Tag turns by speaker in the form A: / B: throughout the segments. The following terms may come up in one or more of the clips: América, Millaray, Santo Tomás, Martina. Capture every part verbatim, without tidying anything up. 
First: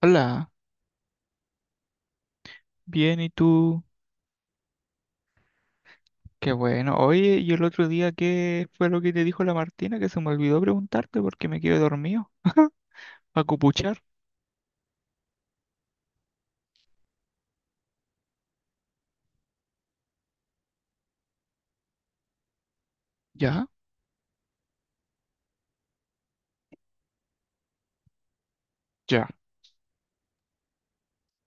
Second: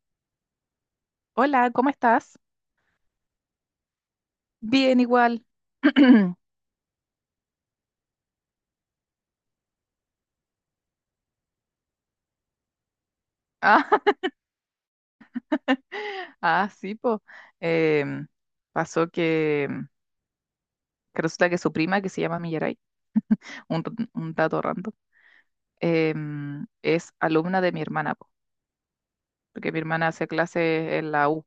A: Hola,
B: Hola, ¿cómo estás?
A: bien, ¿y tú?
B: Bien, igual.
A: Qué bueno. Oye, ¿y el otro día qué fue lo que te dijo la Martina que se me olvidó preguntarte porque me quedé dormido? ¿A
B: Ah,
A: cupuchar?
B: ah, sí, pues. pasó que, que resulta que su prima, que se llama Millaray,
A: Ya,
B: un, t- un dato random. Em, es alumna de mi hermana, po,
A: ya,
B: porque mi hermana hace clases en la U,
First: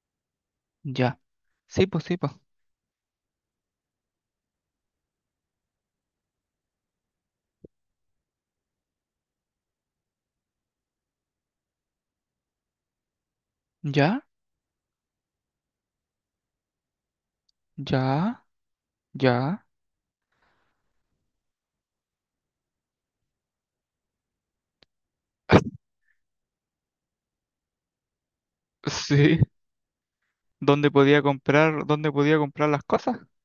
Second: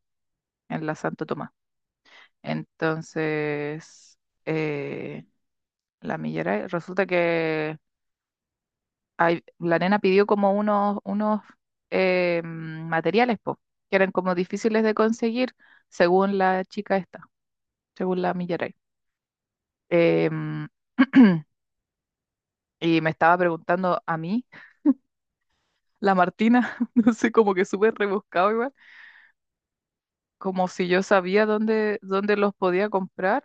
B: en la
A: ya.
B: Santo Tomás.
A: Sí, pues sí, pues.
B: Entonces, eh, la Millaray, resulta que ay, la nena pidió como unos, unos eh, mm, materiales, po, que eran
A: Ya,
B: como difíciles de conseguir, según la chica esta, según la
A: ya,
B: Millaray.
A: ya.
B: Eh, y me estaba preguntando a mí, la Martina, no sé, como que súper rebuscado igual,
A: Sí.
B: como si
A: ¿Dónde
B: yo
A: podía
B: sabía
A: comprar,
B: dónde,
A: dónde podía
B: dónde los
A: comprar las
B: podía
A: cosas?
B: comprar.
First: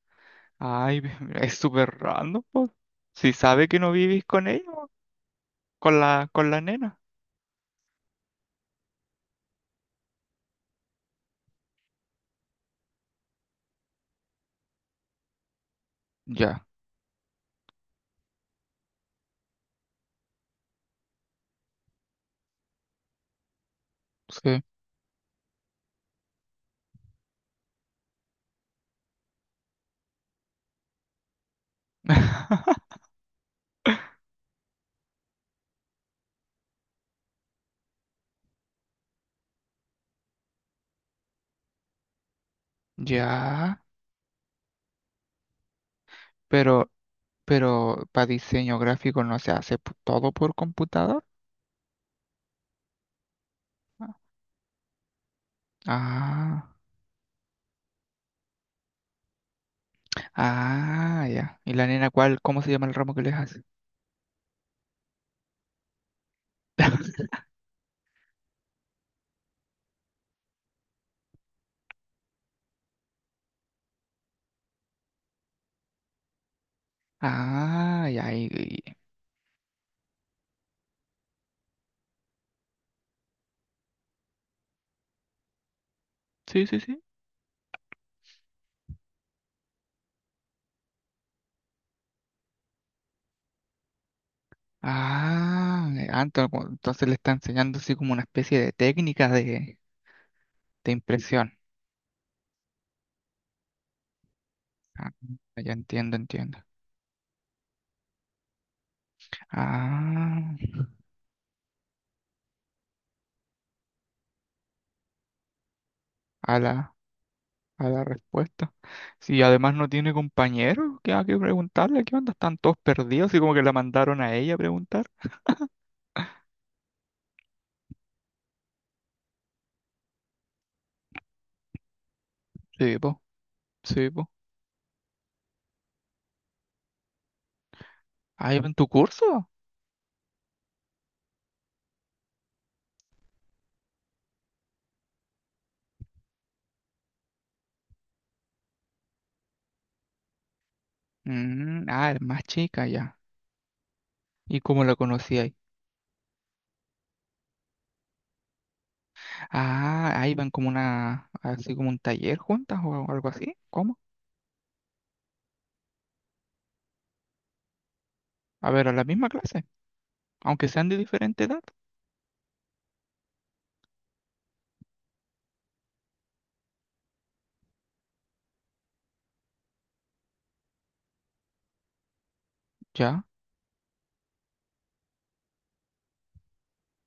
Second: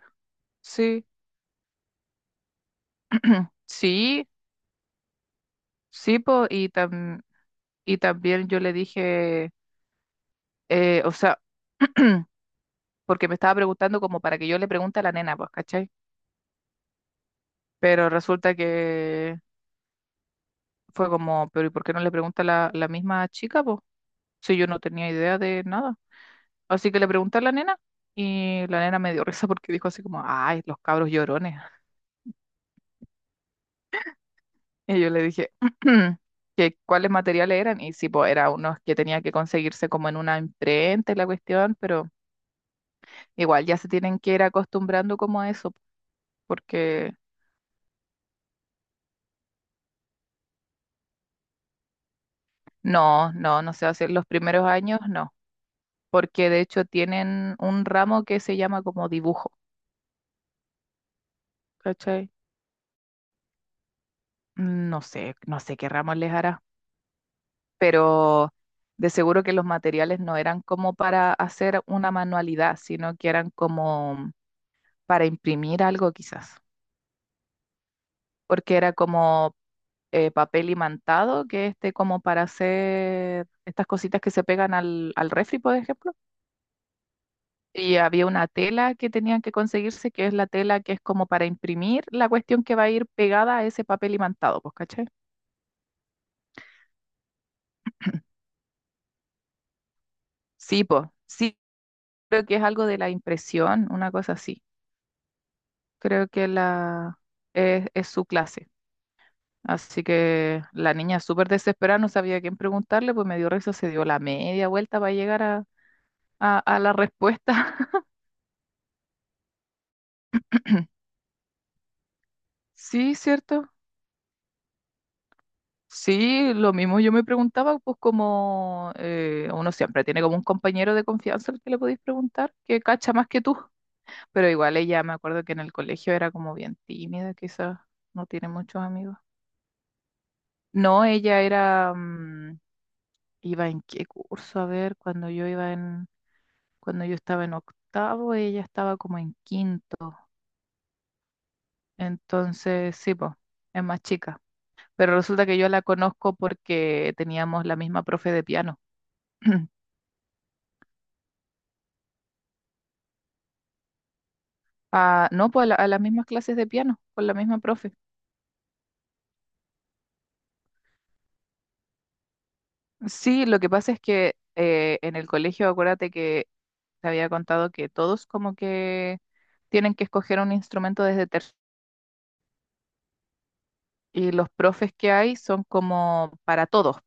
A: Ay,
B: Sí,
A: es súper random, pues. Si sabe que no vivís
B: sí,
A: con ella, po, con
B: sí,
A: la,
B: po,
A: con la
B: y,
A: nena.
B: tam- y también yo le dije, eh, o sea, porque me estaba preguntando como para que yo le pregunte a la nena, pues, ¿cachai?
A: Ya,
B: Pero resulta que fue como, pero ¿y por qué no le pregunta la, la misma chica, pues? Si
A: sí.
B: yo no tenía idea de nada. Así que le pregunté a la nena y la nena me dio risa porque dijo así como, ay, los cabros llorones. Y yo le dije que cuáles materiales eran y sí, pues era unos que tenía que conseguirse como en una imprenta y la cuestión, pero igual ya
A: Ya,
B: se tienen que ir acostumbrando como a eso,
A: pero.
B: porque
A: Pero para diseño gráfico no se hace p- todo por computador.
B: no, no, no sé, hacer los primeros años, no. Porque de
A: Ah,
B: hecho tienen un ramo que se llama como dibujo,
A: ah, ya. ¿Y la nena
B: ¿cachai?
A: cuál? ¿Cómo se llama el ramo que les hace?
B: No sé, no sé qué ramo les hará, pero de seguro que los materiales no eran como para hacer una manualidad, sino que eran como para imprimir algo quizás,
A: Ah, ya. y-
B: porque era
A: y-
B: como eh, papel imantado, que este como para hacer estas cositas que se pegan al, al refri, por ejemplo.
A: Sí, sí, sí.
B: Y había una tela que tenían que conseguirse, que es la tela que es como para imprimir la cuestión que va a ir pegada a ese papel imantado, pues, ¿cachai?
A: Ah, ah, ento- cu- entonces le está enseñando así como una especie de técnica de,
B: Sí,
A: de
B: pues,
A: impresión.
B: sí, creo que es algo de la impresión, una cosa así.
A: Ah, ya entiendo,
B: Creo que
A: entiendo.
B: la es, es su clase. Así
A: Ah,
B: que la niña súper desesperada, no sabía a quién preguntarle, pues me dio risa, se dio la media vuelta para llegar a,
A: a
B: a, a la
A: la,
B: respuesta.
A: a la respuesta. Si además no tiene compañeros, ¿qué hay que preguntarle? ¿Qué onda? Están todos
B: Sí,
A: perdidos y como que
B: cierto.
A: la mandaron a ella a preguntar.
B: Sí, lo mismo yo me preguntaba, pues como eh, uno siempre tiene como un compañero de confianza al que le podéis preguntar, que
A: Sí,
B: cacha
A: pues.
B: más que tú.
A: Sí, po.
B: Pero igual ella, me acuerdo que en el colegio era como bien tímida, quizás no tiene
A: Ah, ¿iba en
B: muchos
A: tu
B: amigos.
A: curso?
B: No, ella era, mm, iba en qué curso, a ver, cuando yo iba en, cuando yo estaba en octavo, ella estaba como en quinto.
A: Mm, ah, es más chica
B: Entonces, sí,
A: ya.
B: pues, es más chica.
A: ¿Y cómo la
B: Pero
A: conocí
B: resulta
A: ahí?
B: que yo la conozco porque teníamos la misma profe de piano.
A: Ah, ahí van como una, así como un taller juntas o algo así. ¿Cómo?
B: Ah, no, pues a, la- a las mismas clases de piano, con la misma profe.
A: A ver, a la misma clase, aunque sean de diferente edad.
B: Sí, lo que pasa es que eh, en el colegio, acuérdate que te había contado que todos como que tienen que escoger un instrumento desde tercero.
A: Ya.
B: Y los profes que hay son como para todos,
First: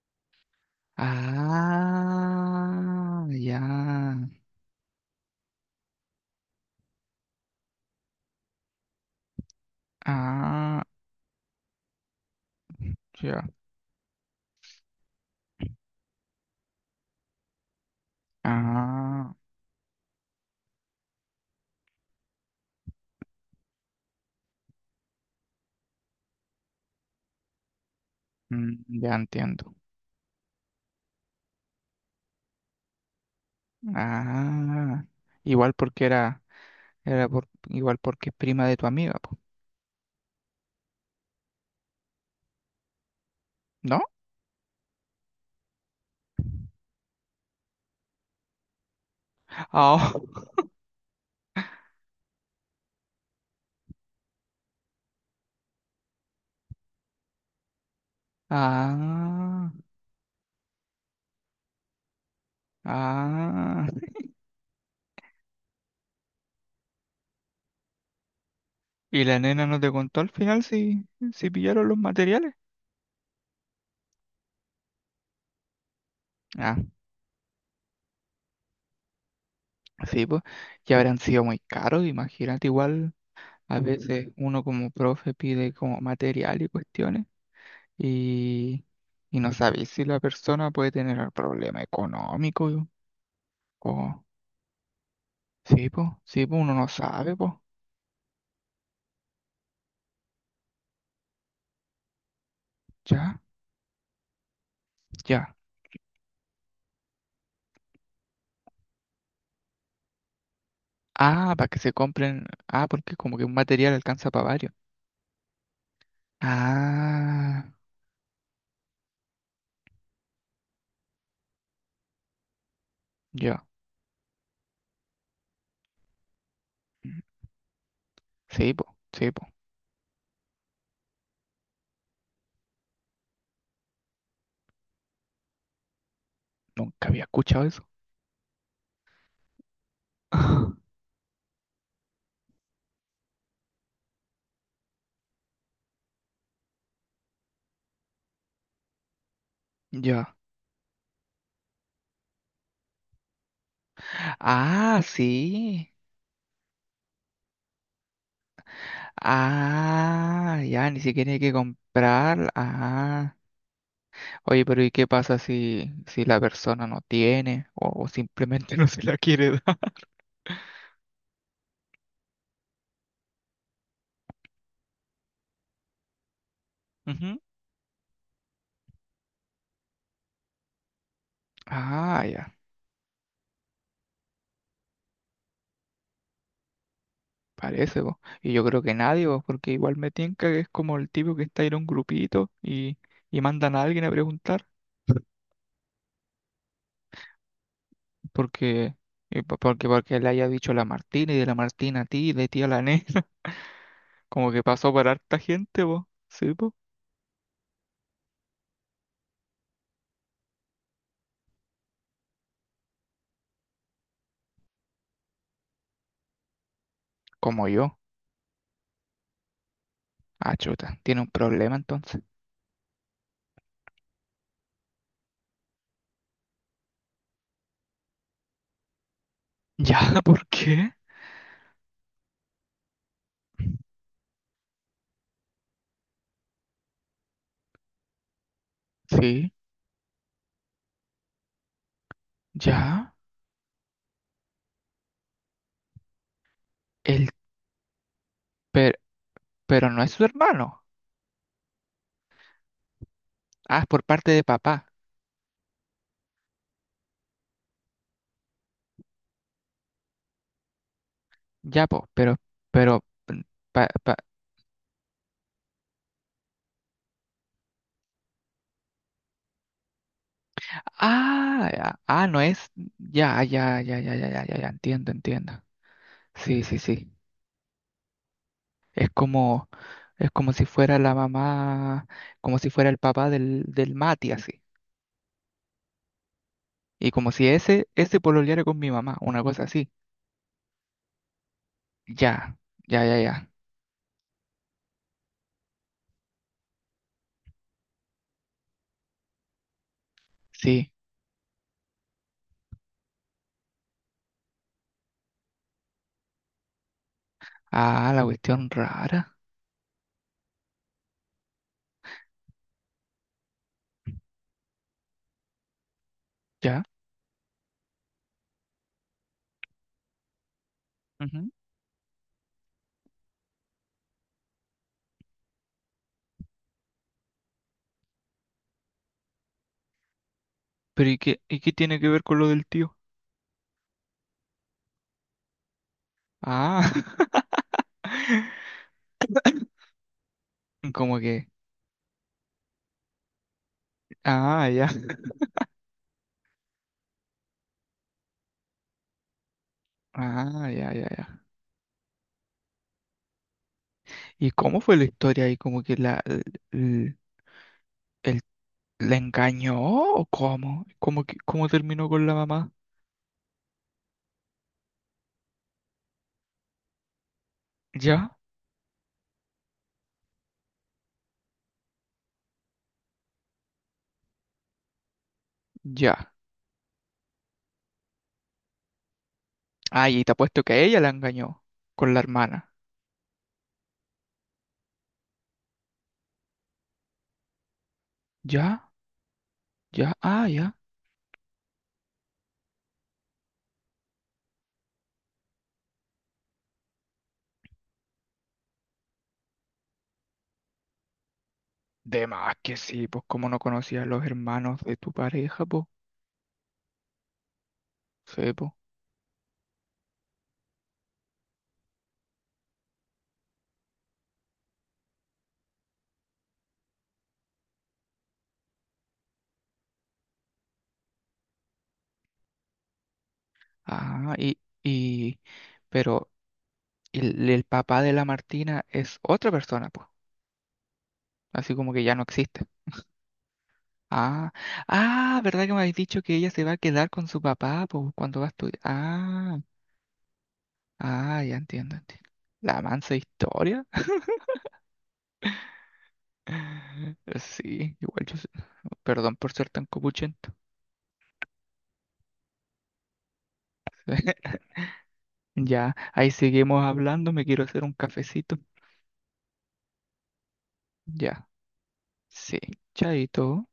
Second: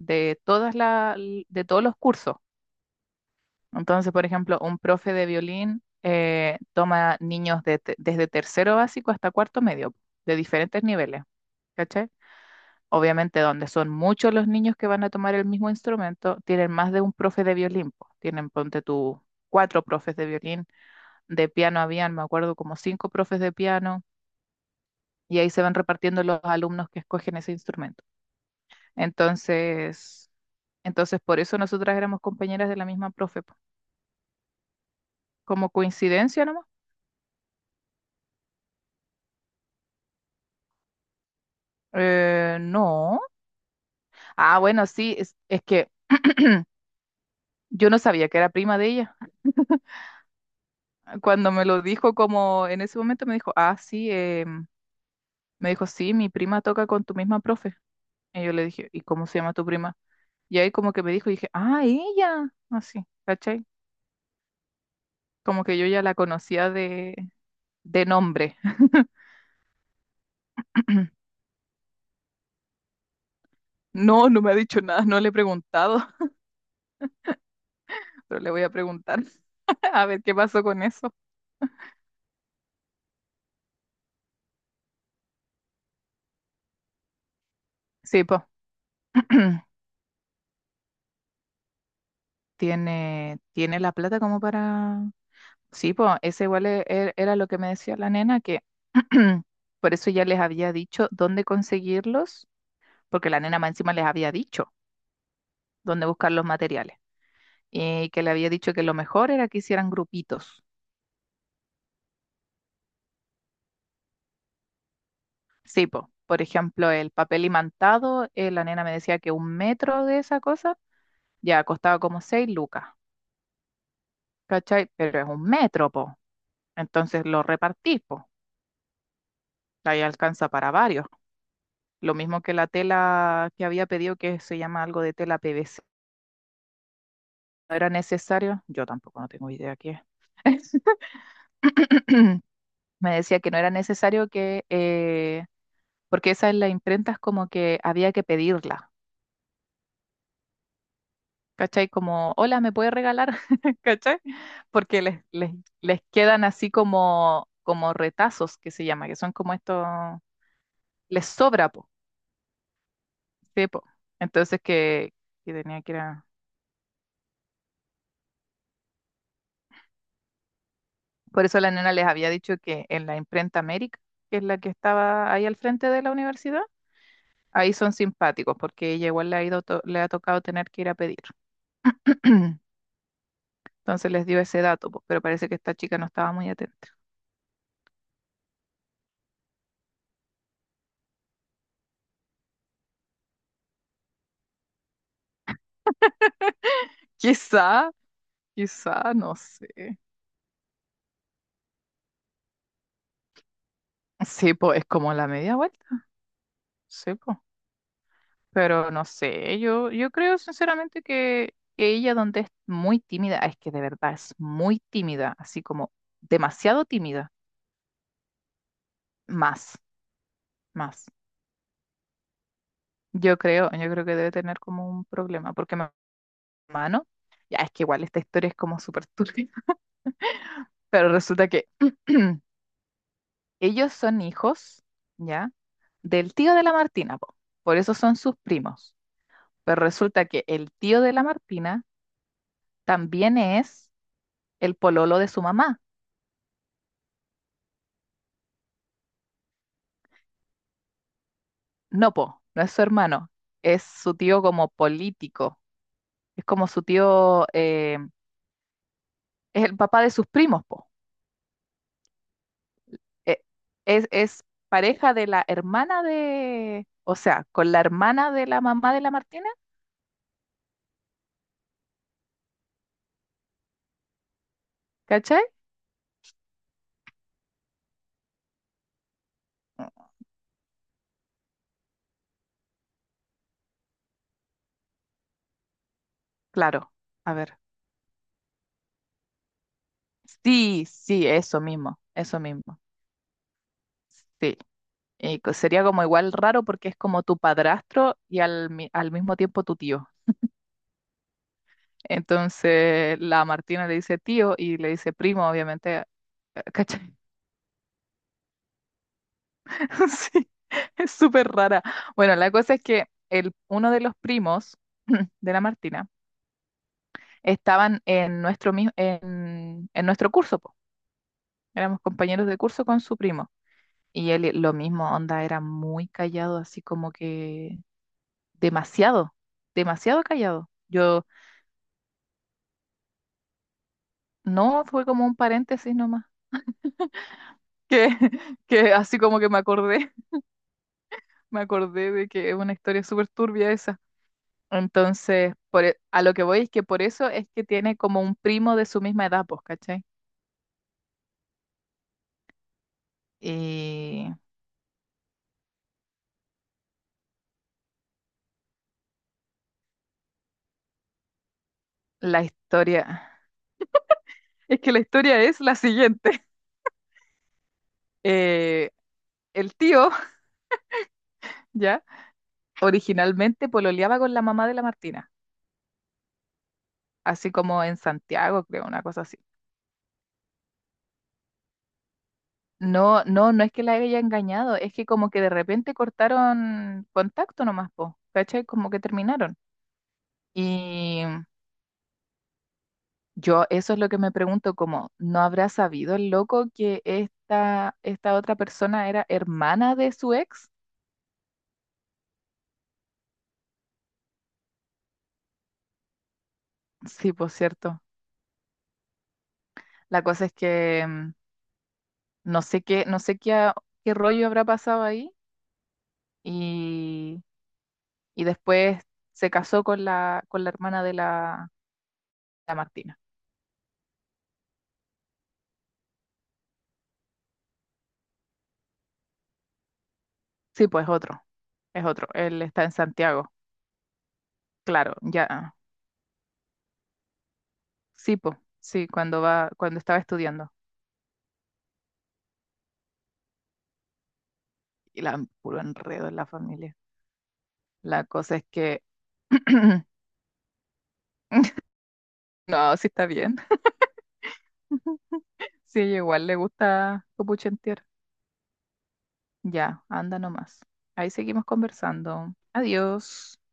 B: de todas la, l- de todos los cursos.
A: Ah, ya.
B: Entonces, por ejemplo, un profe de violín eh, toma niños de te- desde tercero básico hasta cuarto medio, de
A: Ah,
B: diferentes niveles. ¿Cachai? Obviamente,
A: ya.
B: donde son muchos los niños que van a tomar el mismo instrumento, tienen más de un profe de violín, po. Tienen, ponte tú,
A: Ah,
B: cuatro profes de violín. De piano habían, me acuerdo, como cinco profes de piano. Y ahí se van repartiendo los alumnos que escogen ese instrumento.
A: mm, ya entiendo.
B: Entonces, entonces por eso nosotras éramos compañeras de la misma profe, po.
A: Ah,
B: ¿Como
A: igual porque era,
B: coincidencia nomás?
A: era por, igual porque es prima de tu amiga, po,
B: Eh, no.
A: ¿no?
B: Ah, bueno, sí, es, es que yo no sabía que era prima de ella.
A: Ah,
B: Cuando me lo dijo, como en ese momento me dijo, ah, sí, eh, me dijo, sí, mi prima toca con tu misma profe. Y yo le dije, ¿y cómo se llama tu
A: ah.
B: prima? Y ahí como que me dijo, y dije, ah, ella, así, ¿cachai?
A: Ah,
B: Como que yo ya la conocía de, de nombre.
A: ¿y la nena no te contó al final si, si pillaron los materiales?
B: No, no me ha dicho nada, no le he preguntado,
A: Ah,
B: pero le voy a preguntar a ver
A: sí,
B: qué
A: pues,
B: pasó con
A: ya
B: eso.
A: habrán sido muy caros, imagínate, igual a veces uno como profe pide como material y cuestiones
B: Sí, pues,
A: y, y no sabéis si la persona puede tener el problema económico
B: tiene, tiene la plata
A: o...
B: como para.
A: Sí,
B: Sí,
A: pues,
B: pues ese
A: sí, pues,
B: igual
A: uno
B: e-
A: no
B: e- era
A: sabe,
B: lo
A: pues,
B: que me decía la nena, que por eso ya les había dicho dónde conseguirlos, porque
A: ya,
B: la nena más encima les había dicho
A: ya.
B: dónde buscar los materiales y que le había dicho que lo mejor era que hicieran grupitos.
A: Ah, para que se compren, ah, porque como que un material alcanza para varios.
B: Sí, pues, por ejemplo, el papel
A: Ah,
B: imantado, eh, la nena me decía que un metro de esa cosa ya costaba como seis lucas,
A: ya.
B: ¿cachai? Pero es un metro, po. Entonces lo repartís, po.
A: Sí, pues, sí, pues.
B: Ahí alcanza para varios. Lo mismo que la tela que había pedido, que se llama algo de tela P V C,
A: Nunca había escuchado
B: no
A: eso.
B: era necesario, yo tampoco no tengo idea qué es. Me decía que no era necesario que, eh, porque esa en las imprentas como que había que pedirla,
A: Ya.
B: ¿cachai? Como, hola, ¿me puede regalar? ¿Cachai?
A: Ah,
B: Porque les, les,
A: sí.
B: les quedan así como, como retazos que se llama, que son como estos,
A: Ah, ya, ni
B: les
A: siquiera hay que
B: sobra, po,
A: comprar. Ah.
B: sí, po. Entonces
A: Oye, pero ¿y qué
B: que,
A: pasa
B: que tenía
A: si,
B: que ir
A: si
B: a-
A: la persona no tiene o, o simplemente no se la quiere dar?
B: Por eso la nena les había dicho que en la imprenta América, que es la que estaba ahí al frente de la universidad,
A: Ujú.
B: ahí son simpáticos porque ella igual le ha ido to- le ha tocado tener que ir a pedir.
A: Ah, ya.
B: Entonces les dio ese dato, po, pero parece que esta chica no estaba muy atenta.
A: Parece, po. Y yo creo que nadie, po, porque igual me tinca que es como el tipo que está en un grupito y, y mandan a alguien a preguntar
B: Quizá,
A: porque,
B: quizá, no
A: y po-
B: sé.
A: porque, porque le haya dicho la Martina y de la Martina a ti, de ti a la Nena. Como
B: Sí,
A: que
B: pues es
A: pasó por
B: como la
A: harta
B: media
A: gente,
B: vuelta.
A: vos. Sí, vos.
B: Sí, pues. Pero no sé, yo, yo creo sinceramente que, que ella donde es muy tímida, es que de verdad es muy tímida, así como demasiado tímida,
A: Como yo.
B: más,
A: Ah, chuta.
B: más.
A: Tiene un problema entonces.
B: Yo creo, yo creo que debe tener como un problema, porque mi hermano, ya es que igual esta historia es como súper turbia.
A: Ya, ¿por qué?
B: Pero resulta que ellos son hijos, ¿ya? Del tío de la Martina, po. Por eso son sus primos.
A: Sí,
B: Pero resulta que el tío de la Martina
A: ya.
B: también es el pololo de su mamá.
A: El, pero, pero no es su hermano.
B: No, po, no es su hermano,
A: Ah,
B: es
A: es por
B: su
A: parte
B: tío
A: de
B: como
A: papá.
B: político. Es como su tío, eh, es el papá de sus primos, po.
A: Ya, po, pero, pero, mm,
B: Eh,
A: pa-
B: es,
A: pa-
B: es pareja de la hermana de, o sea, con la hermana de la mamá de la Martina,
A: ah, ya, ah, no es. Ya, ya, ya, ya, ya, ya, ya, ya, entiendo,
B: ¿cachai?
A: entiendo. Sí, sí, sí. Es como,
B: Mm,
A: es como si fuera la mamá, como si fuera el papá del, del Mati, así.
B: claro,
A: Y como
B: a
A: si
B: ver.
A: ese, ese pololeara con mi mamá, una cosa así.
B: Sí, sí, eso mismo, eso
A: Ya,
B: mismo,
A: ya, ya, ya.
B: sí. Y co- sería como igual raro porque es como tu padrastro y al, mi- al mismo tiempo tu tío.
A: Sí.
B: Entonces la Martina le dice tío y le dice primo, obviamente, eh, ¿cachai?
A: Ah, la cuestión rara.
B: Sí, es súper rara. Bueno, la cosa es que el, uno de los primos de la Martina
A: Ya.
B: estaban en nuestro, mi- en, en nuestro curso, po.
A: Ujú.
B: Éramos compañeros de curso con su primo. Y él, lo mismo, onda, era muy callado, así como que demasiado, demasiado callado.
A: Pero ¿y
B: Yo,
A: qué, y qué tiene que ver con lo del tío?
B: no, fue como un paréntesis nomás,
A: Ah,
B: que, que así como que me acordé,
A: como que.
B: me acordé de que es una historia súper turbia esa.
A: Ah, ya.
B: Entonces, por, e- a lo que voy es que por eso es que tiene como un primo de su misma edad, pues, ¿cachai?
A: Ah, ya, ya, ya.
B: Y
A: ¿Y cómo fue la historia ahí? ¿Como que la, l- l- el- la engañó o cómo? ¿Cómo, que, cómo terminó con la
B: la
A: mamá?
B: historia, es que la historia es la siguiente.
A: Ya,
B: Eh, el tío, ya, originalmente pololeaba con la mamá de la Martina,
A: ya.
B: así como en Santiago, creo, una cosa así.
A: Ah, y te apuesto que ella la engañó con la hermana.
B: No, no, no es que la haya engañado, es que como que de repente cortaron contacto nomás, po, ¿cachai? Como
A: Ya,
B: que terminaron.
A: ya, ah, ya.
B: Y yo eso es lo que me pregunto, como, ¿no habrá sabido el loco que esta, esta otra persona era hermana de su ex?
A: De más que sí, pues como no conocía a los hermanos de tu pareja, pues.
B: Sí, por cierto.
A: Sí, po.
B: La cosa es que mm, no sé qué, no sé qué, a- qué rollo habrá pasado ahí y, y después se casó con la, con la hermana de la, la Martina.
A: Ah, y, y, pero el, el papá de la Martina es otra persona, pues.
B: Sí, pues otro,
A: Así como que
B: es
A: ya no
B: otro. Él
A: existe.
B: está en Santiago,
A: Ah,
B: claro,
A: ah, ¿verdad que
B: ya.
A: me habéis dicho que ella se va a quedar con su papá, pues,
B: Sí,
A: cuando va a
B: pues,
A: estudiar?
B: sí, cuando
A: Ah,
B: va, cuando estaba estudiando.
A: ah, ya entiendo, entiendo. La mansa historia.
B: Y la puro enredo en la familia.
A: Sí,
B: La
A: igual yo, sé-
B: cosa es que
A: perdón por ser tan copuchento.
B: no, sí está bien.
A: Ya,
B: Sí,
A: ahí
B: igual le
A: seguimos
B: gusta
A: hablando, me quiero hacer un
B: copuchentear.
A: cafecito.
B: Ya, anda nomás. Ahí
A: Ya,
B: seguimos conversando.
A: sí,
B: Adiós.
A: chaito.